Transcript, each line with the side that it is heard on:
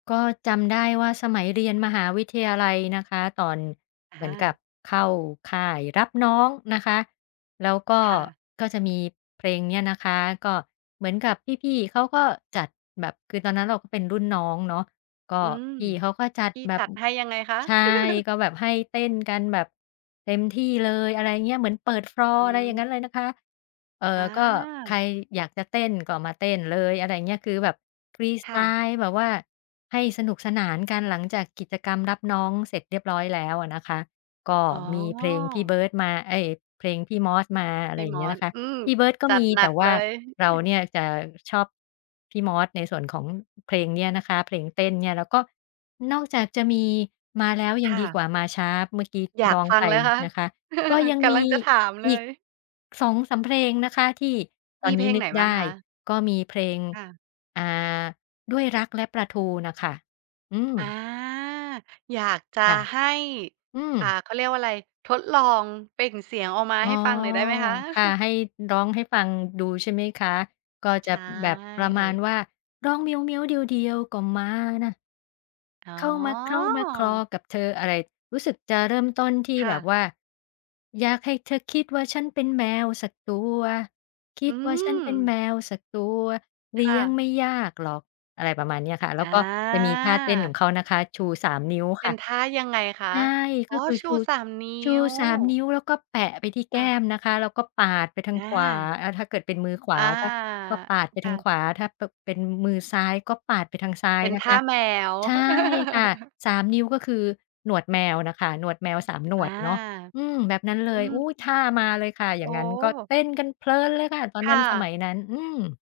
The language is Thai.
left: ก็จำได้ว่าสมัยเรียนมหาวิทยาลัยนะคะ ตอน
right: อ
left: เหมือนกั
right: า
left: บเข้าค่ายรับน้องนะคะ แล้วก็
right: ค่ะ
left: ก็จะมีเพลงเนี้ยนะคะ ก็เหมือนกับพี่ ๆ เขาก็จัดแบบ คือตอนนั้นเราก็ เป็นรุ่นน้องเนาะ ก็
right: อืม
left: พี่เขาก็จัด
right: พี่
left: แบ
right: จ
left: บ
right: ัด
left: อ
right: ให้ยังไงคะ?
left: ใช่ ก็แบบให้เต้นกันแบบเต็มที่เลย อะไรอย่างเงี้ย เหมือนเปิด ฟลอร
right: อ
left: ์
right: ื
left: อะไรอย่างง
right: ม
left: ั้นเลยนะคะ เอ่อ ก็ใค
right: อา
left: รอยากจะเต้น ก็มาเต้นเลย อะไรอย่างเงี้ย คือแบบฟรีส
right: ค
left: ไต
right: ่ะ
left: ล์แบบว่าให้สนุกสนานกัน หลังจากกิจกรรมรับน้องเสร็จเรียบร้อยแล้วอะนะคะ ก็
right: อ๋อ
left: มีเพลงพี่เบิร์ดมา เอ๊ย! เพลงพี่มอสมา อะไ
right: พ
left: ร
right: ี่
left: อย่า
right: ม
left: งเงี้
right: อ
left: ยน
right: ส
left: ะคะ
right: อืม
left: พี่เบิร์ดก็
right: จั
left: ม
right: ด
left: ี
right: หนั
left: แต่
right: ก
left: ว
right: เ
left: ่
right: ล
left: า
right: ย
left: เราเนี่ยจะชอบพี่มอส ในส่วนของ เพลงเนี้ยนะคะ เพลงเต้นเนี่ย แล้วก็นอกจากจะมี "มาแล้วยั
right: ค
left: ง
right: ่
left: ดี
right: ะ
left: กว่ามาช้า" เมื่อกี้ท
right: อ
left: ี
right: ย
left: ่
right: า
left: ร
right: ก
left: ้อง
right: ฟั
left: ไป
right: งเลยนะคะ
left: นะคะ ก็ยัง
right: ก
left: ม
right: ำลั
left: ี
right: งจะถามเล
left: อีก
right: ย
left: 2-3 เพลงนะคะที่ต
right: ม
left: อ
right: ี
left: น
right: เ
left: น
right: พ
left: ี้
right: ลง
left: น
right: ไ
left: ึ
right: ห
left: ก
right: นบ
left: ไ
right: ้า
left: ด
right: ง
left: ้
right: คะ?
left: ก็มีเพลง
right: ค่ะ
left: อ่า "ด้วยรักและปลาทู" น่ะค่ะ อื
right: อา
left: ม
right: อยากจะ
left: ค่ะ
right: ให้
left: อื
right: อ่า
left: ม
right: เขาเรียกว่าไร ทดลองเปล่งเสียงออกมา
left: อ๋
right: ใ
left: อ
right: ห้ฟังหน่อยได้ไหมคะ?
left: ค่ะ ให้ร้องให้ฟังดูใช่ไหมคะ ก็
right: ใ
left: จ
right: ช
left: ะแบบประมา
right: ่
left: ณว่า ร้องเหมียวเหมียว เดี๋ยวเดียวก็มา น่ะ
right: อ๋
left: เข้ามาเคล้ามาคลอ
right: อ
left: กับเธอ อะไร รู้สึกจะเริ่มต้นที่
right: ค่
left: แบ
right: ะ
left: บว่า อยากให้เธอคิดว่าฉันเป็นแมวสักตัว คิ
right: อื
left: ดว่าฉันเป็นแม
right: ม
left: วสักตัว เล
right: ค
left: ี
right: ่
left: ้ยง
right: ะ
left: ไม่ยากหรอก อะไรประมาณเนี้ยค่ะ แล้วก็จะมีท่าเต้นขอ
right: อา
left: งเขานะคะ ชู 3 นิ้ว
right: เ
left: ค
right: ป
left: ่
right: ็
left: ะ
right: นท่ายังไงค
left: ใ
right: ะ
left: ช่
right: อ๋
left: ก็
right: อ
left: คือ
right: ช
left: ช
right: ู
left: ู
right: 3 นิ
left: ชู
right: ้ว
left: 3 นิ้ว แล้วก็แปะไปที่แ
right: ค
left: ก
right: ่
left: ้
right: ะ
left: มนะคะ แล้วก็ปาดไปทา
right: อ
left: งขวา
right: า
left: อา ถ้าเกิดเป็นมือขว
right: อา
left: าก็ ก็ปาดไป
right: ค
left: ท
right: ่
left: าง
right: ะ
left: ขวา ถ้า ป เป็นมือซ้ายก็ปาดไปทางซ้า
right: เ
left: ย
right: ป็น
left: น
right: ท
left: ะค
right: ่า
left: ะ
right: แมว
left: ใช่ค่ะ 3 นิ้วก็คือหนวดแมวนะคะ หนวดแมว 3 หน
right: อา
left: วดเนาะ อืม แบบนั้นเล
right: อื
left: ย อุ๊
right: ม
left: ย! ท่ามาเลยค่ะ อ
right: โ
left: ย
right: อ
left: ่
right: ้
left: างงั้น ก็เต้นกันเพลินเลยค่ะ ตอน
right: ค
left: นั
right: ่
left: ้น สม
right: ะ
left: ัยนั้น อืม